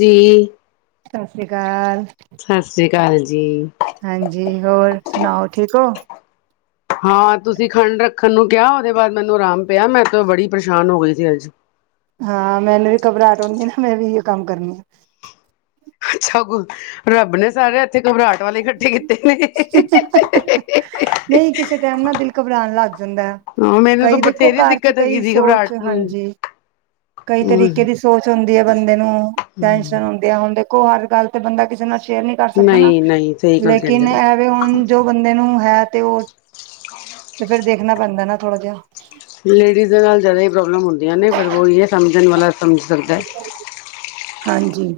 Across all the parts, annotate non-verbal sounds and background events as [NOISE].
ਜੀ ਸਤਿ ਸ਼੍ਰੀ ਅਕਾਲ ਸਤਿ ਸ਼੍ਰੀ ਅਕਾਲ ਜੀ ਹਾਂਜੀ ਹੋਰ ਸੁਣਾਓ ਠੀਕ ਹੋ ਹਾਂ ਤੁਸੀਂ ਖੰਡ ਰੱਖਣ ਨੂੰ ਕਿਹਾ ਉਹਦੇ ਬਾਅਦ ਮੈਨੂੰ ਆਰਾਮ ਪਿਆ ਮੈਂ ਤਾਂ ਬੜੀ ਪਰੇਸ਼ਾਨ ਹੋ ਗਈ ਸੀ ਅੱਜ ਹਾਂ ਮੈਨੂੰ ਵੀ ਘਬਰਾਹਟ ਆਉਂਦੀ ਆ ਨਾ ਮੈਂ ਵੀ ਇਹ ਕੰਮ ਕਰਨੀ ਅੱਛਾ ਗੁੰਨ ਰੱਬ ਨੇ ਸਾਰੇ ਇੱਥੇ ਘਬਰਾਹਟ ਵਾਲੇ ਇਕੱਠੇ ਨੇ ਨਹੀਂ ਕਿਸੇ ਟਾਈਮ ਨਾ ਦਿਲ ਘਬਰਾਉਣ ਲੱਗ ਜਾਂਦਾ ਹਾਂ ਮੈਨੂੰ ਤਾਂ ਕਈ ਦੇਖੋ ਬਥੇਰੀ ਘਰ ਚ ਦਿੱਕਤ ਹੈਗੀ ਕਈ ਸੀ ਸੋਚ ਘਬਰਾਹਟ ਨੂੰ ਹਾਂਜੀ ਕਈ ਤਰੀਕੇ ਹਮ ਦੀ ਸੋਚ ਹੁੰਦੀ ਹੈ ਬੰਦੇ ਨੂੰ ਟੈਨਸ਼ਨ ਹੁਣ ਦੇਖੋ ਹਰ ਗੱਲ ਤੇ ਬੰਦਾ ਕਿਸੇ ਨਾਲ ਸ਼ੇਅਰ ਨੀ ਕਰ ਸਕਦਾ ਨਾ ਨਹੀਂ ਨਹੀਂ ਸਹੀ ਗੱਲ ਕਹਿੰਦੇ ਲੇਕਿਨ ਪਏ ਐਵੇਂ ਹੁਣ ਜੋ ਬੰਦੇ ਨੂੰ ਹੈ ਤੇ ਉਹ ਫਿਰ ਦੇਖਣਾ ਪੈਂਦਾ ਨਾ ਥੋੜਾ ਜਿਹਾ ਲੇਡੀਜ਼ ਦੇ ਨਾਲ ਜ਼ਿਆਦਾ ਹੀ ਪ੍ਰੋਬਲਮ ਹੁੰਦੀਆਂ ਨੇ ਪਰ ਉਹ ਇਹ ਸਮਝਣ ਵਾਲਾ ਸਮਝ ਸਕਦਾ ਹਾਂਜੀ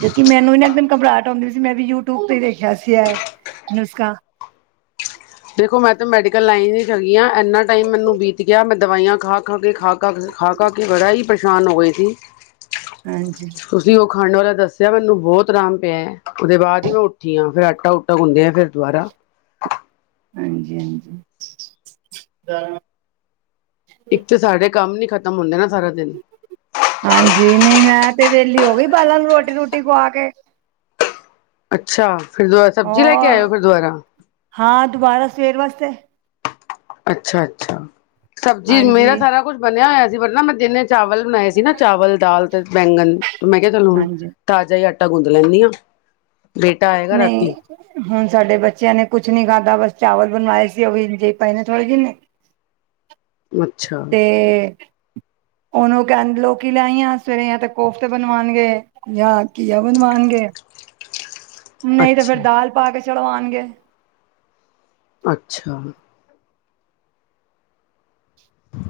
ਕਿਉਂਕਿ ਮੈਨੂੰ ਨਾ ਇਕਦਮ ਘਬਰਾਹਟ ਹੁੰਦੀ ਸੀ ਮੈਂ ਵੀ ਯੂਟੀਊਬ ਤੇ ਦੇਖਿਆ ਸੀ ਇਹ ਨੁਸਖਾ ਦੇਖੋ ਮੈਂ ਤਾਂ ਮੈਡੀਕਲ ਲਾਈਨ ਹੀ ਇੰਨਾ ਟਾਈਮ ਮੈਨੂੰ ਬੀਤ ਗਿਆ ਮੈਂ ਦਵਾਈਆਂ ਖਾ ਖਾ ਕੇ ਖਾ ਖਾ ਖਾ ਖਾ ਕੇ ਬੜਾ ਹੀ ਪਰੇਸ਼ਾਨ ਹੋ ਗਏ ਸੀ। [INAUDIBLE] ਹਾਂਜੀ। ਤੁਸੀਂ ਓ ਖਾਣ ਵਾਲਾ ਦੱਸਿਆ ਮੈਨੂੰ ਬਹੁਤ ਰਾਮ ਪਿਆ ਓਦੇ ਬਾਅਦ ਈ ਮੈਂ ਉੱਠੀ ਆ ਫਿਰ ਆਟਾ ਊਟਾ ਗੁੰਦੇ ਆ ਫਿਰ ਦੁਬਾਰਾ ਹਾਂਜੀ ਹਾਂਜੀ। ਇੱਕ ਤੇ ਸਾਡੇ ਕੰਮ ਨੀ ਖ਼ਤਮ ਹੁੰਦੇ ਨਾ ਸਾਰਾ ਦਿਨ। ਹਾਂਜੀ, ਨਈ ਮੈਂ ਤੇ ਵਿਹਲੀ ਹੋ ਗਈ ਬਾਲਾਂ ਨੂੰ ਰੋਟੀ ਰੂਟੀ ਖਵਾ ਕੇ। ਅੱਛਾ, ਫਿਰ ਦੁਬਾਰਾ ਸਬਜ਼ੀ ਲੈ ਕੇ ਉਹ ਆਇਓ ਫਿਰ ਦੁਬਾਰਾ। ਹਾਂ ਦੁਬਾਰਾ ਸਵੇਰ ਵਾਸਤੇ ਅੱਛਾ ਅੱਛਾ, ਸਬਜ਼ੀ ਮੇਰਾ ਹਾਂਜੀ ਸਾਰਾ ਕੁੱਛ ਬਣਿਆ ਹੋਇਆ ਸੀ ਫਿਰ ਨਾ ਮੈਂ ਦਿਨੇ। ਚਾਵਲ ਬਣਾਏ ਸੀ ਨਾ ਚਾਵਲ ਦਾਲ ਤੇ ਬੈਂਗਣ ਤੇ ਮੈਂ ਕਿਆ ਚਲ ਹੁਨ। ਹਾਂਜੀ ਤਾਜ਼ਾ ਈ ਆਟਾ ਗੁੰਦ ਲੈਣੀ ਆ। ਨਈ। ਹੁਨ ਸਾਡੇ ਬੱਚਿਆਂ ਨੇ ਕੁਛ ਨੀ ਖਾਧਾ ਬਸ ਚਾਵਲ ਬਣਵਾਏ ਸੀ ਓ ਵੀ ਇੰਝ ਈ ਪਏ ਨੇ ਥੋੜੇ ਦਿਨ। [INAUDIBLE] ਅੱਛਾ ਤੇ। ਹੁਨ ਓ ਕਹਿਣ ਲੋਕੀ ਲੈ ਆਈ ਆ ਸਵੇਰੇ ਜਾਂ ਤੇ ਕੋਫਤੇ ਬਣਵਾਣਗੇ। ਜਾ ਕੀਆ ਬਣਵਾਂਣਗੇ। ਨਹੀਂ ਤੇ ਫੇਰ ਅੱਛਾ ਦਾਲ ਪਾ ਕੇ ਚੜਵਾਂਨਗੇ। ਅੱਛਾ।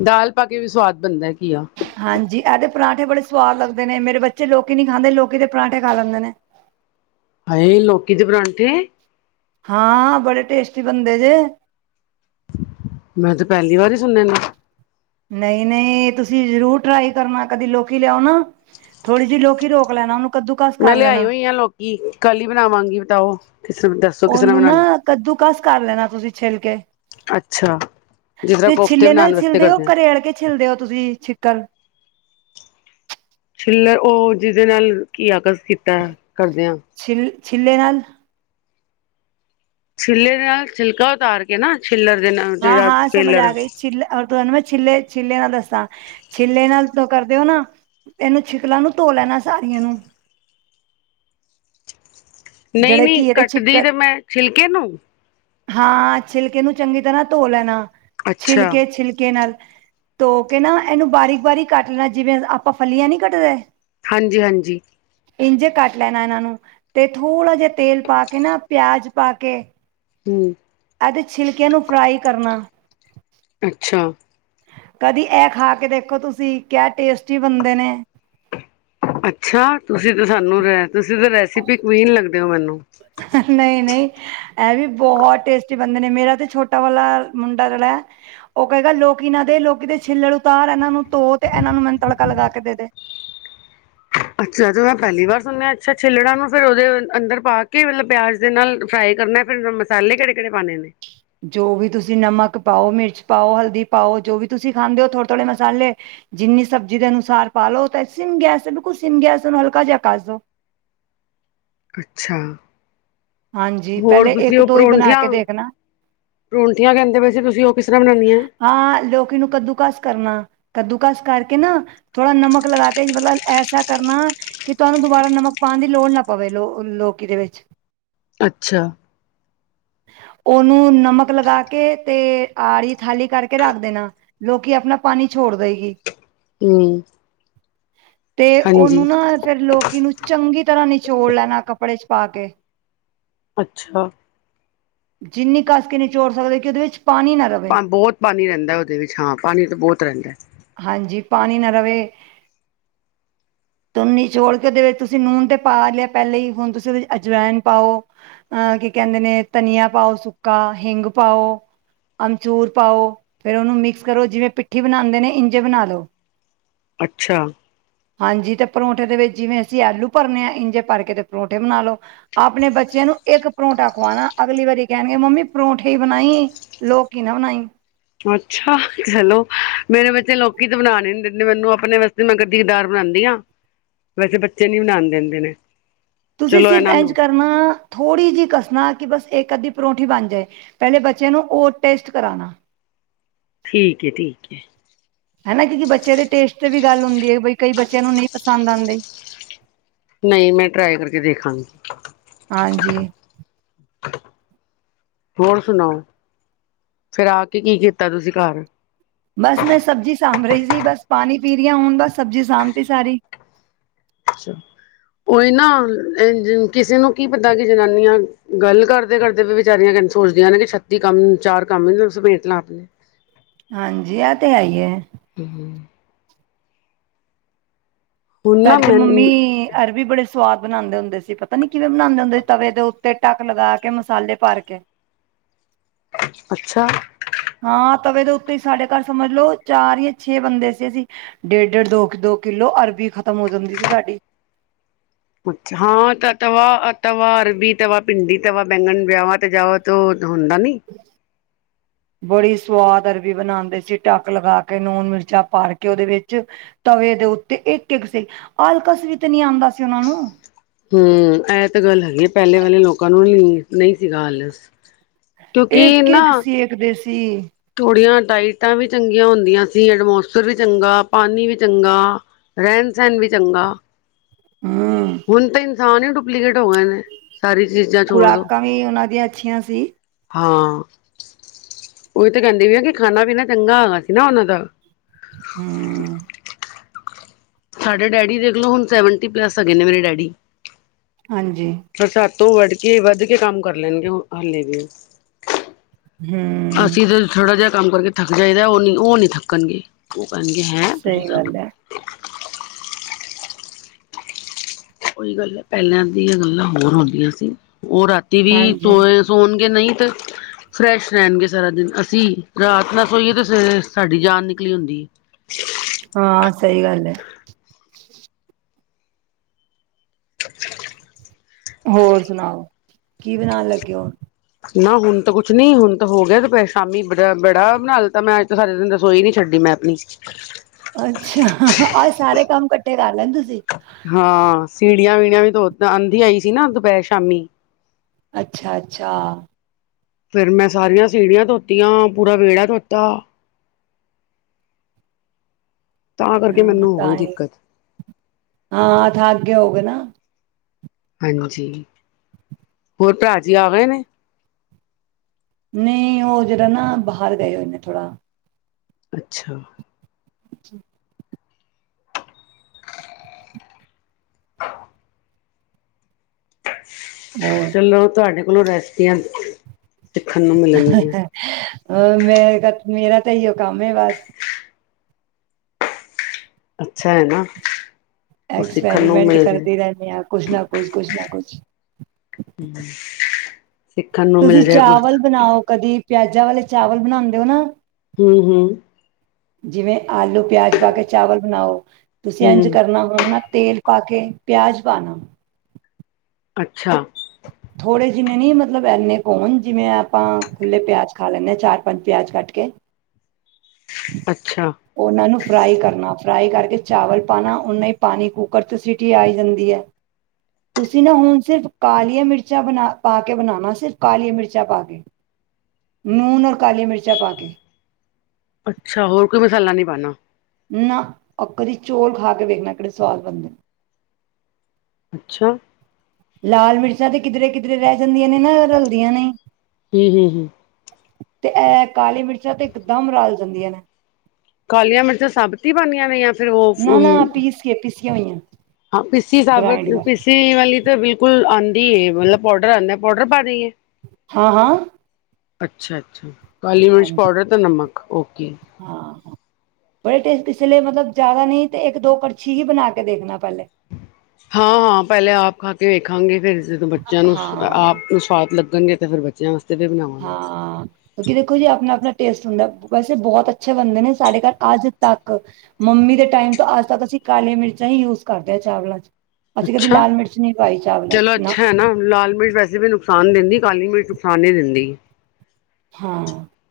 ਦਾਲ ਪਾ ਕੇ ਵੀ ਸਵਾਦ ਬਣਦਾ ਕੀ ਆ। ਹਾਂਜੀ, ਇਹਦੇ ਪਰਾਂਠੇ ਬੜੇ ਸਆਦ ਲੱਗਦੇ ਨੇ ਮੇਰੇ ਬੱਚੇ ਲੋਕੀ ਨੀ ਖਾਂਦੇ ਲੋਕੀ ਦੇ ਪਰਾਂਠੇ ਖਾ ਲੈਂਦੇ ਨੇ। ਹਾਏ ਲੋਕੀ ਦੇ ਪਰਾਂਠੇ। ਹਾਂ, ਬੜੇ ਟੇਸਟੀ ਬਣਦੇ ਜੇ। ਮੈਂ ਤੇ ਪਹਿਲੀ ਵਾਰੀ ਸੁਣੇ ਨੇ। ਨਈ ਨਈ, ਤੁਸੀਂ ਜ਼ਰੂਰ ਟਰਾਈ ਕਰਨਾ ਕਦੇ ਲੋਕੀ ਲਿਆਓ ਨਾ। ਥੋੜੀ ਜੀ ਲੋਕੀ ਰੋਕ ਲੈਣਾ ਓਨੂੰ। ਮੈਂ ਲਿਆਈ ਹੋਈ ਆ ਲੋਕੀ ਕੱਲ ਈ ਬਣਾਵਾਂਗੀ ਬਤਾਓ [UNINTELLIGIBLE] ਓਨੂੰ ਨਾ ਬਣਾਉਣੀ ਕੱਦੂ ਕਾਸ ਕਰ ਲੈਣਾ ਤੁਸੀਂ ਛਿੱਲ ਕੇ। ਅੱਛਾ। ਜਿਸ ਤਰ੍ਹਾਂ ਤੇ ਕੋਫਤੇ ਛਿੱਲੇ ਨਾਲ ਬਣਾਉਣ ਵਾਸਤੇ ਛਿੱਲਦੇ ਓ ਕਰਦੇ ਹਾਂ ਘਰੇਲ ਕੇ ਛਿੱਲਦੇ ਓ ਤੁਸੀਂ ਛਿੱਕਰ। ਛਿੱਲਰ ਉਹ ਜਿਹਦੇ ਨਾਲ ਕੀਆ ਕਾਸ ਕੀਤਾ ਕਰਦੇ ਆਂ। ਛਿੱਲ ਛਿੱਲੇ ਨਾਲ। ਛਿੱਲੇ ਦੇ ਨਾਲ ਛਿਲਕਾ ਉਤਾਰ ਕੇ ਨਾ ਛਿੱਲਰ ਦੇ ਨਾਲ ਹਾਂ ਜਿਹੜਾ ਹਾਂ ਸਮਝ ਪੇਲਰ ਆ ਗਈ ਛਿੱਲੇ ਔਰ ਤੁਹਾਨੂੰ ਮੈਂ ਛਿੱਲੇ ਛਿੱਲੇ ਨਾਲ ਦੱਸਾਂ ਛਿੱਲੇ ਨਾਲ ਕਰਦੇ ਓ ਨਾ। ਏਨੂੰ ਛਿਕਲਾਂ ਨੂੰ ਧੋ ਲੈਣਾ ਸਾਰੀਆਂ ਨੂੰ। ਨਈ ਜਿਹੜੇ ਨਈ, ਘੀਏ ਦੇ ਕੱਟਦੀ ਛਿੱਕਲ ਤੇ ਮੈਂ ਛਿਲਕੇ ਨੂੰ। ਹਾਂ, ਛਿਲਕੇ ਨੂੰ ਚੰਗੀ ਤਰ੍ਹਾਂ ਧੋ ਲੈਣਾ ਅੱਛਾ ਛਿਲਕੇ ਛਿਲਕੇ ਨਾਲ। ਧੋ ਕੇ ਨਾ ਏਨੂੰ ਬਾਰੀਕ ਬਾਰੀਕ ਕੱਟ ਲੈਣਾ ਜਿਵੇਂ ਆਪਾਂ ਫੱਲੀਆਂ ਨੀ ਕੱਟਦੇ। ਹਾਂਜੀ ਹਾਂਜੀ। ਇੰਝ ਕੱਟ ਲੈਣਾ ਇਹਨਾਂ ਨੂੰ। ਤੇ ਥੋੜ੍ਹਾ ਜਾ ਤੇਲ ਪਾ ਕੇ ਨਾ ਪਿਆਜ ਪਾ ਕੇ। ਹੂੰ। ਐਦੇ ਛਿਲਕਿਆਂ ਨੂੰ ਫਰਾਈ ਕਰਨਾ। ਅੱਛਾ। ਕਦੀ ਐ ਖਾ ਕੇ ਦੇਖੋ ਤੁਸੀਂ ਕਿਆ ਟੇਸਟੀ ਬਣਦੇ ਨੇ। ਅੱਛਾ ਤੁਸੀਂ ਤਾਂ ਸਾਨੂੰ ਰੱਸੀ ਭੀ ਨਹੀਂ ਲੱਗਦੇ ਮੈਨੂੰ ਨਹੀਂ-ਨਹੀਂ ਇਹ ਵੀ ਬਹੁਤ ਟੇਸਟੀ ਬੰਦਾ ਨੇ ਮੇਰਾ ਤੇ ਛੋਟਾ ਵਾਲਾ ਮੁੰਡਾ ਜਿਹੜਾ। ਉਹ ਕਹੂਗਾ ਲੋਕੀ ਇਹਨਾਂ ਦੇ ਛਿੱਲੜ ਲਾਹ ਇਹਨਾਂ ਨੂੰ ਧੋ ਤੇ ਇਹਨਾਂ ਨੂੰ ਮੈਂ ਤੜਕਾ ਲਾ ਕੇ ਦੇ ਦੂੰ। ਅੱਛਾ ਤੇ ਮੈਂ ਪਹਿਲੀ ਵਾਰ ਸੁਣਿਆ ਅੱਛਾ ਛਿੱਲੜਾਂ ਨੂੰ ਫੇਰ ਉਹਦੇ ਅੰਦਰ ਪਾ ਕੇ ਮਤਲਬ ਪਿਆਜ਼ ਦੇ ਨਾਲ ਫਰਾਈ ਕਰਨਾ। ਫੇਰ ਮਸਾਲੇ ਜਿਹੜੇ ਕਿਹੜੇ ਪਾਉਣੇ ਨੇ। ਜੋ ਵੀ ਤੁਸੀਂ ਨਮਕ ਪਾਓ, ਮਿਰਚ ਪਾਓ, ਹਲਦੀ ਪਾਓ ਜੋ ਵੀ ਤੁਸੀਂ ਖਾਂਦੇ ਹੋ ਥੋੜ੍ਹੇ-ਥੋੜ੍ਹੇ ਮਸਾਲੇ। ਜਿੰਨੀ ਸਬਜ਼ੀ ਦੇ ਹਿਸਾਬ ਨਾਲ ਪਾ ਲਓ ਤਾਂ ਗੈਸ ਬਿਲਕੁਲ ਸਿੰਮ ਤੇ ਉਹਨੂੰ ਹਲਕਾ ਜਿਹਾ ਘੋਟ ਦਿਓ। ਅੱਛਾ ਹਾਂਜੀ ਹੋਰ ਪਹਿਲੇ ਤੁਸੀਂ ਇੱਕ ਉਹ ਦੋ ਹੀ ਬਣਾ ਪਰੌਂਠਿਆਂ ਕੇ ਨਾਲੋਂ। ਦੇਖਣਾ ਪਰੌਂਠਿਆਂ ਨੂੰ ਕਹਿੰਦੇ ਜੇ ਤੁਸੀਂ ਕਿਸ ਤਰ੍ਹਾਂ ਬਣਾਉਂਦੇ ਹੋ। ਹਾਂ ਲੌਕੀ ਨੂੰ ਕੱਦੂਕਸ ਕਰਨਾ। ਕੱਦੂਕਸ ਕਰਕੇ ਨਾ ਥੋੜ੍ਹਾ ਜਿਹਾ ਨਮਕ ਲਾ ਕੇ ਮਤਲਬ ਐਦਾਂ ਕਰਨਾ। ਕਿ ਤੁਹਾਨੂੰ ਦੁਬਾਰਾ ਨਮਕ ਪਾਉਣ ਦੀ ਲੋੜ ਨਾ ਪਵੇ ਲੌਕੀ ਦੇ ਵਿੱਚ। ਅੱਛਾ। ਉਹਨੂੰ ਨਮਕ ਲਾ ਕੇ ਅਤੇ। ਅੱਡ ਥਾਲੀ 'ਚ ਕਰਕੇ ਰੱਖ ਦੇਣਾ, ਲੌਕੀ ਆਪਣਾ ਪਾਣੀ ਛੱਡ ਦੇਏਗੀ। ਹੂੰ। ਹੂੰ। ਫਿਰ ਲੌਕੀ ਨੂੰ ਚੰਗੀ ਤਰ੍ਹਾਂ ਨਿਚੋੜ ਲੈਣਾ ਕੱਪੜੇ 'ਚ ਪਾ ਕੇ। ਅੱਛਾ। ਜਿੰਨੀ ਕੱਸ ਕੇ ਨਿਚੋੜ ਸਕਦੇ ਹੋ ਕਿ ਉਹਦੇ ਵਿੱਚ ਪਾਣੀ ਨਾ ਰਹੇ। ਬਹੁਤ ਪਾਣੀ ਰਹਿੰਦਾ ਉਹਦੇ ਵਿੱਚ, ਹਾਂ ਪਾਣੀ ਤਾਂ ਬਹੁਤ ਰਹਿੰਦਾ। ਹਾਂ ਜੀ, ਪਾਣੀ ਨਾ ਰਹੇ। ਧੁੰਨੀ ਛੜ ਕੇ ਉਹਦੇ ਵਿੱਚ ਤੁਸੀਂ ਲੂਣ ਤਾਂ ਪਾ ਲਿਆ ਪਹਿਲਾਂ ਹੀ, ਹੁਣ ਤੁਸੀਂ ਉਹਦੇ ਵਿੱਚ ਅਜਵਾਇਣ ਪਾਓ। ਅਹ, ਕੀ ਕਹਿੰਦੇ ਨੇ ਧਨੀਆ ਪਾਓ, ਸੁੱਕਾ ਹਿੰਗ ਪਾਓ। ਅਮਚੂਰ ਪਾਓ, ਫੇਰ ਉਹਨੂੰ ਮਿਕਸ ਕਰੋ ਜਿਵੇਂ ਪਿੱਠੀ ਬਣਾਉਂਦੇ ਨੇ। ਇੰਝ ਬਣਾ ਲਓ। ਅੱਛਾ। ਹਾਂ ਜੀ, ਅਤੇ ਪਰੌਂਠੇ ਦੇ ਵਿੱਚ ਜਿਵੇਂ ਅਸੀਂ ਆਲੂ ਭਰਦੇ ਹਾਂ, ਇੰਝ ਭਰ ਕੇ ਪਰੌਂਠੇ ਬਣਾ ਲਓ। ਆਪਣੇ ਬੱਚਿਆਂ ਨੂੰ ਇੱਕ ਪਰੌਂਠਾ ਖਵਾਉਣਾ, ਅਗਲੀ ਵਾਰੀ ਕਹਿਣਗੇ ਮੰਮੀ ਪਰੌਂਠੇ ਬਣਾਈਂ। ਲੋਕੀਂ ਨਾ ਬਣਾਈਂ। ਅੱਛਾ ਚਲੋ ਮੇਰੇ ਬੱਚੇ ਲੌਕੀ ਤਾਂ ਬਣਾਉਣੇ ਨੀਂ ਦਿੰਦੇ ਮੈਨੂੰ ਆਪਣੇ। ਮੈਂ ਫਿਰ ਵੀ ਬਣਾਉਂਦੀ ਹਾਂ, ਵੈਸੇ ਬੱਚੇ ਨੀਂ ਬਣਾਉਣ ਦਿੰਦੇ। ਤੁਸੀਂ ਚਲੋ ਸਿਰਫ਼ ਇਹਨਾਂ ਇੰਝ ਨੂੰ ਕਰਨਾ ਥੋੜ੍ਹੀ ਜਿਹੀ ਕਸਣਾ ਕਿ ਬਸ ਇੱਕ ਅੱਧੀ ਪਰੌਂਠੀ ਬਣ ਜਾਏ। ਪਹਿਲਾਂ ਬੱਚਿਆਂ ਨੂੰ ਉਹ ਟੇਸਟ ਕਰਾਉਣਾ। ਠੀਕ ਹੈ, ਠੀਕ ਹੈ। ਹਨਾ, ਕਿਉਂਕਿ ਬੱਚੇ ਦੇ ਟੇਸਟ ਤੇ ਵੀ ਗੱਲ ਹੁੰਦੀ ਹੈ, ਬਈ ਕਈ ਬੱਚਿਆਂ ਨੂੰ ਨਹੀਂ ਪਸੰਦ ਆਉਂਦੇ। ਤੁਸੀਂ ਆਡੀਓ ਫਾਈਲ ਭੇਜੀ ਨਹੀਂ। ਹਾਂਜੀ। ਹੋਰ ਸੁਣਾਓ, ਫਿਰ ਆ ਕੇ ਕੀ ਕੀਤਾ ਤੁਸੀਂ ਘਰ? ਬਸ ਮੈਂ ਸਬਜ਼ੀ ਸਾਂਭ ਰਹੀ ਸੀ, ਬਸ ਪਾਣੀ ਪੀ ਰਹੀ ਹਾਂ ਹੁਣ, ਬਸ ਸਬਜ਼ੀ ਸਾਂਭਤੀ ਸਾਰੀ। ਹੀ ਨਾ, ਕਿਸੇ ਨੂੰ ਕੀ ਪਤਾ ਕਿ ਜਨਾਨੀਆਂ। ਗੱਲ ਕਰਦੇ-ਕਰਦੇ ਵੀ ਵਿਚਾਰੀਆਂ ਇਹੀ ਸੋਚਦੀਆਂ ਨੇ ਕਿ ਛੇਤੀ ਕੰਮ ਚਾਰ ਕੰਮ ਨਿਪਟਾ ਲਾਂ ਆਪਣੇ। ਹਾਂਜੀ, ਆਹ ਤਾਂ ਹੈ ਹੀ ਹੈ। ਹੂੰ ਹੂੰ। ਹੁਣ ਨਾ ਤਾਡੀ ਤੇ ਮੰਮੀ ਮੈਨੂੰ ਅਰਬੀ ਬੜੇ ਸਵਾਦ ਬਣਾਂਦੇ ਹੁੰਦੇ ਸੀ, ਪਤਾ ਨੀ ਕਿਵੇਂ ਬਣਾਂਦੇ ਹੁੰਦੇ ਸੀ। ਤਵੇ ਦੇ ਉੱਤੇ ਟੱਕ ਲਗਾ ਕੇ ਮਸਾਲੇ ਭਰ ਕੇ। ਅੱਛਾ। ਹਾਂ, ਤਵੇ ਦੇ ਉੱਤੇ ਸਾਡੇ ਘਰ ਸਮਝ ਲੋਓ ਚਾਰ ਜਾਂ ਛੇ ਬੰਦੇ ਸੀ ਅਸੀਂ। ਡੇਢ- ਡੇਢ, ਦੋ -ਦੋ ਕਿੱਲੋ ਅਰਬੀ ਖ਼ਤਮ ਹੋ ਜਾਂਦੀ ਸੀ ਸਾਡੀ। ਅੱਛਾ, ਹਾਂ ਤਾਂ ਤਵਾ, ਤਵਾ ਅਰਬੀ ਤ ਵ ਭਿੰਡੀ ਤ ਵ ਬੈਂਗਣ ਵਿਆਹ ਤੇ ਜਾਵਾ ਤ ਹੁੰਦਾ ਨੀ। - [INAUDIBLE] ਬੜੀ ਸਵਾਦ ਅਰਬੀ ਬਣਾਂਦੇ ਸੀ, ਢੱਕ ਲਗਾ ਕੇ ਨੂਨ ਮਿਰਚਾਂ ਭਰ ਕੇ ਉਹਦੇ ਵਿੱਚ। ਤਵੇ ਦੇ ਉੱਤੇ ਇੱਕ, ਇੱਕ ਸੀ ਆਲਕਸ ਵੀ ਤੇ ਨਈ ਆਂਦਾ ਸੀ ਉਹਨਾਂ ਨੂੰ। ਹਮ, ਏਹ ਤਾਂ ਗੱਲ ਹੈਗੀ। ਪਹਿਲੇ ਵਾਲੇ ਲੋਕਾਂ ਨੂੰ ਨਹੀਂ ਸੀਗਾ ਆਲਸ। ਕਿਉਂਕਿ ਨਾ ਸਕਦੇ ਸੀ। ਥੋੜੀਆਂ ਡਾਈਟਾਂ ਵੀ ਚੰਗੀਆਂ ਹੁੰਦੀਆਂ ਸੀ। ਐਡਮੋਸਟਰ ਵੀ ਚੰਗਾ, ਪਾਣੀ ਵੀ ਚੰਗਾ। ਰਹਿਣ- ਸਹਿਣ ਵੀ ਚੰਗਾ। ਹੁਮ ਹੁਣ ਤੇ ਇਨਸਾਨ ਡੁਪਲੀਕੇਟ ਹੋ ਗਏ ਨੇ, ਸਾਰੀ ਚੀਜ਼ਾਂ ਛੋੜ ਦੋ, ਖੁਰਾਕਾਂ ਵੀ ਉਹਨਾਂ ਦੀਆਂ ਅੱਛੀਆਂ ਸੀ ਹਾਂ। ਉਹੀ ਤੇ ਕਹਿੰਦੀ ਪਈ ਆ ਕਿ ਖਾਣਾ- ਪੀਣਾ ਚੰਗਾ ਹੋਣਾ ਸੀ ਨਾ ਉਹਨਾਂ ਦਾ। ਹਮ ਸਾਡੇ ਡੈਡੀ ਦੇਖਲੋਂ, ਹੁਣ ਸੈਵਨਟੀ ਪਲੱਸ ਹੈਗੇ ਨੇ ਮੇਰੇ ਡੈਡੀ। ਹਾਂਜੀ ਹ ਸੱਤੋਂ ਵੱਢ ਕੇ ਵੱਧ ਕੇ ਕੰਮ ਕਰ ਲੈਣਗੇ ਉਹ ਹਾਲੇ ਵੀ। ਹਮ ਅਸੀਂ ਤਾਂ ਥੋੜਾ ਜਿਹਾ ਕੰਮ ਕਰਕੇ ਥੱਕ ਜਾਈਦਾ, ਉਹ ਨੀ, ਉਹ ਨੀ ਥੱਕਣਗੇ। ਉਹ ਕਹਿਣਗੇ ਹੈਂ ਤੁਸੀ ਸਹੀ ਥੱਕ ਗੱਲ ਹੈ ਔਈ ਗੱਲ ਐ, ਪਹਿਲਾਂ ਦੀਆਂ ਗੱਲਾਂ ਹੋਰ ਹੁੰਦੀਆਂ ਸੀ। ਉਹ ਰਾਤੀ ਵੀ ਹਾਂਜੀ ਸੋਵੇ ਸੋਣਗੇ ਨਈ ਤੇ ਫਰੈਸ਼ ਰਹਿਣਗੇ ਸਾਰਾ ਦਿਨ, ਅਸੀਂ ਰਾਤ ਨਾ ਸੋਈਏ ਤੇ ਸਵੇਰੇ ਸਾਡੀ ਜਾਨ ਨਿਕਲੀ ਹੁੰਦੀ। ਹਾਂ ਸਹੀ ਗੱਲ ਏ। ਸ ਹੋਰ ਸੁਣਾਓ, ਕੀ ਬਣਾਣ ਲੱਗੇ ਔ। ਨਾ ਹੁਣ ਤਾਂ ਕੁਛ ਨੀ, ਹੁਣ ਤਾਂ ਹੋ ਗਿਆ ਸ਼ਾਮੀ ਬ ਬੜਾ ਬਣਾ ਲਤਾ ਮੈਂ ਅੱਜ ਸਾਰੇ ਦਿਨ ਦੱਸ ਰਸੋਈ ਨੀ ਛੱਡੀ ਮੈਂ ਆਪਣੀ। ਅੱਛਾ, ਆਹ ਸਾਰੇ ਕੰਮ ਇਕੱਠੇ ਕਰ ਲੈਦੇ ਤੁਸੀਂ। ਹਾਂ ਸੀੜੀਆਂ- ਵੀੜੀਆਂ ਵੀ ਆਂਦੀ ਆਈ ਸੀ ਨਾ ਦੁਪਹਿਰ ਸ਼ਾਮੀ ਅੱਛਾ, ਅੱਛਾ। ਫਿਰ ਮੈਂ ਸਾਰੀਆਂ ਸੀੜੀਆਂ ਧੋਤੀਆਂ, ਪੂਰਾ ਵਿਹੜਾ ਧੋਤਾ ਤਾਂ ਕਰਕੇ ਹਾਂ ਮੈਨੂੰ ਹੋ ਤਾਂ ਗਈ ਹੀ ਦਿੱਕਤ ਹਾਂ ਥਰ ਹੋਗੇ ਨਾ। ਹਾਂਜੀ, ਹੋਰ ਭਰਾ ਜੀ ਆ ਗਏ ਨੇ। ਨਈ ਉਹ ਜਿਹੜਾ ਨਾ ਬਾਹਰ ਗਏ ਹੋਏਨੇ ਥੋੜਾ ਅੱਛਾ ਅੱਛਾ ਹੋਰ ਚਲੋ ਤੁਹਾਡੇ ਕੋਲੋਂ ਰੈਸਪੀਆਂ ਸਿੱਖਣ ਨੂੰ ਮਿਲਣਗੀਆਂ। ਅ ਮੇ ਮੇਰਾ ਤਾਂ ਇਹਉ ਕੰਮ ਐ, ਬਸ ਅੱਛਾ ਹੈ ਨਾ, ਕੁਛ ਸਿੱਖਣ ਨੂੰ ਮਿਲ ਰਹਿਆ। ਅਯ ਕੁਝ ਨਾ ਕੁਛ- ਕੁਝ ਨਾ ਕੁਝ। ਹਮ [INAUDIBLE] ਤੁਸੀਂ ਚਾਵਲ ਬਣਾਓ ਕਦੀ ਪਿਆਜ਼ਾਂ ਵਾਲੇ ਚਾਵਲ ਬਣਾਂਦੇ ਹੋ ਨਾ? ਹੂ- ਹੂ। ਜਿਵੇਂ ਆਲੂ- ਪਿਆਜ ਪਾ ਕੇ ਚਾਵਲ ਬਣਾਓ ਤੁਸੀਂ ਇੰਜ ਹੂੰ ਕਰਨਾ ਹਣ ਨਾ ਤੇਲ ਪਾ ਕੇ ਪਿਆਜ ਪਾਣਾ ਅੱਛਾ। ਥੋੜ੍ਹੇ ਜਿਨੇ ਨੀ ਮਤਲਬ ਇੰਨੇ ਹੋਣ ਜਿਵੇਂ ਆਪਾਂ ਖੁੱਲੇ ਪਿਆਜ ਖਾ ਲੈਂਦੇ ਹਾਂ ਚਾਰ -ਪੰਜ ਪਿਆਜ ਕੱਟ ਕੇ ਅੱਛਾ। ਉਹਨਾਂ ਨੂੰ ਫਰਾਈ ਕਰਨਾ ਫਰਾਈ ਕਰਕੇ ਚਾਵਲ ਪੰਨਾ ਉਹਨਾਂ ਹੀ ਪਾਣੀ ਕੂੱਕਰ ਸਿਟੀ ਆ ਜਾਂਦੀ ਹੈ। ਤੁਸੀਂ ਨਾ ਹੁਣ ਸਿਰਫ ਕਾਲੀਆ ਮਿਰਚਾਂ ਬਣਾ ਪਾ ਕੇ ਬਣਨਾ ਸਿਰਫ ਕਾਲੀਆਂ ਮਿਰਚਾਂ ਪਾ ਕੇ। ਹ [INAUDIBLE] ਨੂਨ ਔਰ ਕਾਲੀਆ ਮਿਰਚਾਂ ਪਾ ਕੇ। ਅੱਛਾ, ਹੋਰ ਕੋਈ ਮਸਾਲਾ ਨਹੀਂ ਪਨਾ। ਨਾ ਆ ਕਦੀ ਚੋਲ ਖਾ ਕੇ ਵੇਖਣਾ ਕਿਹੜੇ ਸਵਾਦ ਬਣਦੇ। ਅੱਛਾ। ਲਾਲ ਮਿਰਚਾਂ ਤੇ ਕਿਧਰੇ- ਕਿਧਰੇ ਰਹਿ ਜਾਂਦੀਆਂ ਨੇ ਨਾ ਰਲਦੀਆਂ ਨੇ। ਹੂ -ਹੂ- ਹੂ। ਤੇ ਇਹ ਕਾਲੀ ਮਿਰਚਾਂ ਤੇ ਇਕਦਮ ਰਲ ਜਾਂਦੀਆਂ ਨੇ। ਕਾਲੀਆਂ ਮਿਰਚਾਂ ਸਭਤੀ ਹੀ ਪਨੀਆ ਨੇਆਂ ਨਾ- ਨਾ ਪੀਸ ਕੇ ਪੀਸਿਆ ਹੋਈਆਂ। ਹਾਂ ਪੀਸੀ ਸਾਬਤ ਗ੍ਰਾਇੰਡ ਕਰ ਪੀਸੀ ਵਾਲੀ। ਤੇ ਬਿਲਕੁਲ ਆਂਦੀ ਹੈ, ਮਤਲਬ ਪਾੋਡਰ ਆਂਦਾ ਏ ਪਾਡਰ ਪਾ ਦਈਏ? ਹਾਂ- ਹਾਂ। ਅੱਛਾ -ਅੱਛਾ ਕਾਲੀ ਮਿਰਚ ਹਾਂਜੀ ਪੌਡਰ ਤੇ ਨਮਕ ਓਕੇ। ਹਾਂ ਬੜੇ ਟੇਸਟ ਇਸ ਲਈ ਮਤਲਬ ਜ਼ਿਆਦਾ ਨਹੀਂ ਤੇ ਇੱਕ- ਦੋ ਕੜਛੀ ਹੀ ਬਣਾ ਕੇ ਦੇਖਣਾ ਪਹਿਲੇ। ਹਾਂ- ਹਾਂ ਪਹਿਲੇ ਆਪ ਖਾ ਕੇ ਵੇਖਾਂਗੇ ਫਿਰ ਜਦੋਂ ਬੱਚਿਆਂ ਨੂੰ ਹਾਂ ਆਪ ਨੂੰ ਸਵਾਦ ਲੱ ਗੇ ਫਿਰ ਬੱਚਿਆਂ ਵਤ ਹਾਂ। ਕਿਉਂਕਿ ਦੇਖੋ ਜੀ ਆਪਣਾ -ਆਪਣਾ ਟੇਸਟ ਹੁੰਦਾ ਵੈਸੇ ਬਹੁਤ ਅੱਛੇ ਬੰਦੇ ਨੇ ਸਾਡੇ ਘਰ ਅੱਜ ਤੱਕ ਮੰਮੀ ਦੇ ਟਾਈਮ ਤੋਂ ਅੱਜ ਤੱਕ ਅਸੀਂ ਕਾਲੇ ਮਿਰਚਾਂ ਹੀ ਯੂਜ ਕਰਦੇ ਹਾਂ ਚਾਵਲਾਂ ਚ। ਅਸੀਂ ਕਦੀ ਅੱਛਾ ਲਾਲ ਮਿਰਚ ਨਹੀਂ ਪਾਈ ਚਾਵਲਾਂ ਚ ਚਲੋ ਅੱਛਾ ਹੈ ਨਾ ਲਾਲ ਮਿਰਚ ਵੈਸੇ ਵੀ ਨੁ ਖਾਨ ਦਿੰਦੀ ਕਾਲੀ ਮਿਰਚ ਨੁਕਸਾਨ ਨਹੀਂ ਦਿੰਦੀ। ਹਾਂ।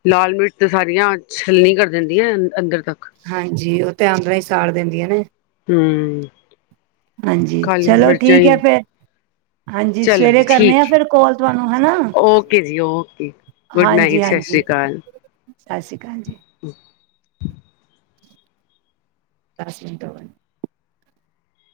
ਲਾਲ ਮਿਰਚ ਤੇ ਸਾਰੀਆਂ ਛੱਲਣੀ ਕਰ ਦਿੰਦੀਆਂ ਅੰਦਰ ਤੱਕ। ਹਾਂਜੀ ਓ ਤੇ ਅਦਰਾ ਹੀ ਸਾੜ ਦਿੰਦੀਆਂ ਨੇ। ਹੂ। ਹਾਂਜੀ, ਚਲੋ ਠੀਕ ਹੈ ਹੀ ਫਿਰ। ਹਾਂਜੀ ਚਲੋ ਸਵੇਰੇ ਜੀ ਕਰਨੇ ਠੀਕ ਆ ਹੈ, ਫਿਰ ਕੋਲ ਤੁਹਾਨੂੰ ਹੈਨਾ। ਓਕੇ ਜੀ ਓਕੇ ਗੁੱਡ ਹਾਂਜੀ- ਨਾਈਟ ਸਤਿ ਹਾਂਜੀ ਸ਼੍ਰੀ ਅਕਾਲ। ਸਤਿ ਸ੍ਰੀ ਅਕਾਲ ਜੀ। ਸਸ ਮਟ ਵ